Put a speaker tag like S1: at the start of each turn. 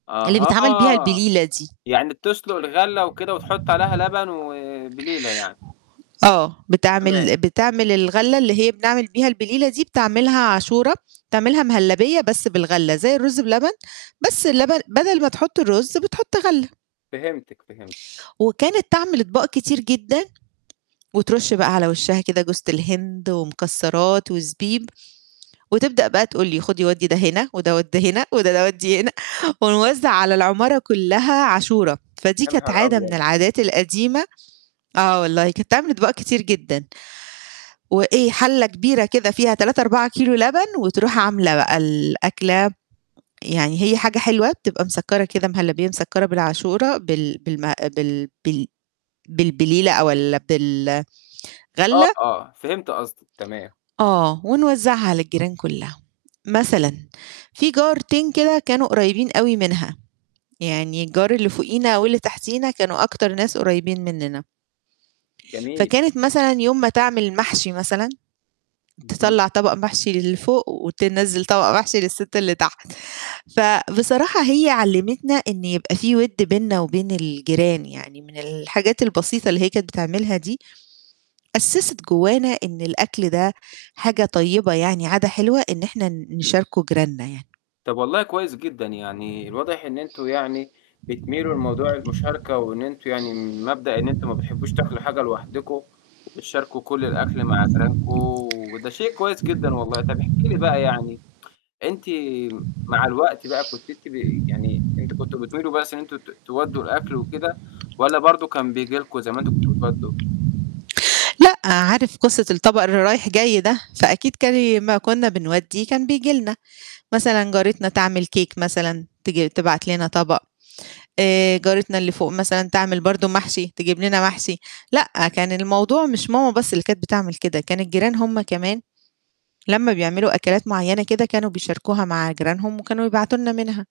S1: اللي بيتعمل بيها
S2: أها،
S1: البليلة دي.
S2: يعني بتسلُق الغلّة وكده وتحُط عليها لبن وبليلة يعني.
S1: آه. آه، بتعمل
S2: تمام.
S1: بتعمل الغلّة اللي هي بنعمل بيها البليلة دي بتعملها عاشورة، بتعملها مهلّبية بس بالغلّة زي الرُز بلبن، بس اللبن بدل ما تحُط الرُز بتحُط غلّة.
S2: فهمتِك، فهمتِك.
S1: وكانت تعمل أطباق كتير جدًا، وترُش بقى على وشّها كده جوزة الهند ومكسّرات وزبيب، وتبدأ بقى تقول لي خُدي ودِّي ده هنا وده ودِّي هنا وده ال ودي هنا ونوزّع على العمارة كلّها عاشورة. فدي
S2: يا
S1: كانت
S2: نهار
S1: عادة من
S2: أبيض!
S1: العادات القديمة، آه، والله كانت تعمل أطباق كتير جدًا، وإيه حلّة كبيرة كده فيها 3، 4 كيلو لبن وتروح عاملة بقى الأكلة، يعني هي حاجة حلوة، بتبقى مسكّرة كده مهلّبية مسكّرة بالعاشورة بال بالم بال بال بالبليلة أو ال بال
S2: آه،
S1: غلّة.
S2: آه، فهمت قصدِك، تمام.
S1: آه، ونوزّعها على الجيران كلّها. مثلًا في جارتين كده كانوا قريبين أوي منها، يعني الجار اللي فوقينا واللي تحتينا كانوا أكتر ناس قريبين منّنا.
S2: جميل.
S1: فكانت مثلًا يوم ما تعمل محشي مثلًا،
S2: اهم.
S1: تطلّع طبق محشي اللي فوق وتنزّل طبق محشي للسِت اللي تحت. فبصراحة هي علّمِتنا إن يبقى في وِد بيننا وبين الجيران يعني، من الحاجات البسيطة اللي هي كانت بتعملها دي، أسست جوّانا إن الأكل ده حاجة طيبة يعني عادة حلوة، إن إحنا ن نشاركه جيراننا يعني.
S2: طَب والله كويس جدًا، يعني الواضح إن أنتم يعني بتميلوا لموضوع المشاركة، وإن أنتم يعني مبدأ إن أنتم ما بتحبّوش تأكلوا حاجة لوحدكم وبتشاركوا كل الأكل مع جيرانكم، وده شيء كويس جدًا والله. طَب احكي لي بقى يعني أنتِ مع الوقت بقى كنتِ أنتِ بي يعني أنتم كنتم بتميلوا بس إن أنتم ت تودّوا الأكل وكده، والّا برضه كان بييجي لكم زي ما أنتم كنتم بتودّوا؟
S1: لأ، عارف قصة الطبق اللي رايح جاي ده، فأكيد كان ي ما كنّا بنودّيه كان بييجي لنا، مثلًا جارتنا تعمل cake مثلًا، تيجي تبعت لنا طبق، آآ، جارتنا اللي فوق مثلًا تعمل برضه محشي تجيب لنا محشي. لأ، كان الموضوع مش ماما بس اللي كانت بتعمل كده، كان الجيران هم كمان لمّا بيعملوا أكلات معيّنة كده كانوا بيشاركوها مع جيرانهم وكانوا يبعتوا لنا منها.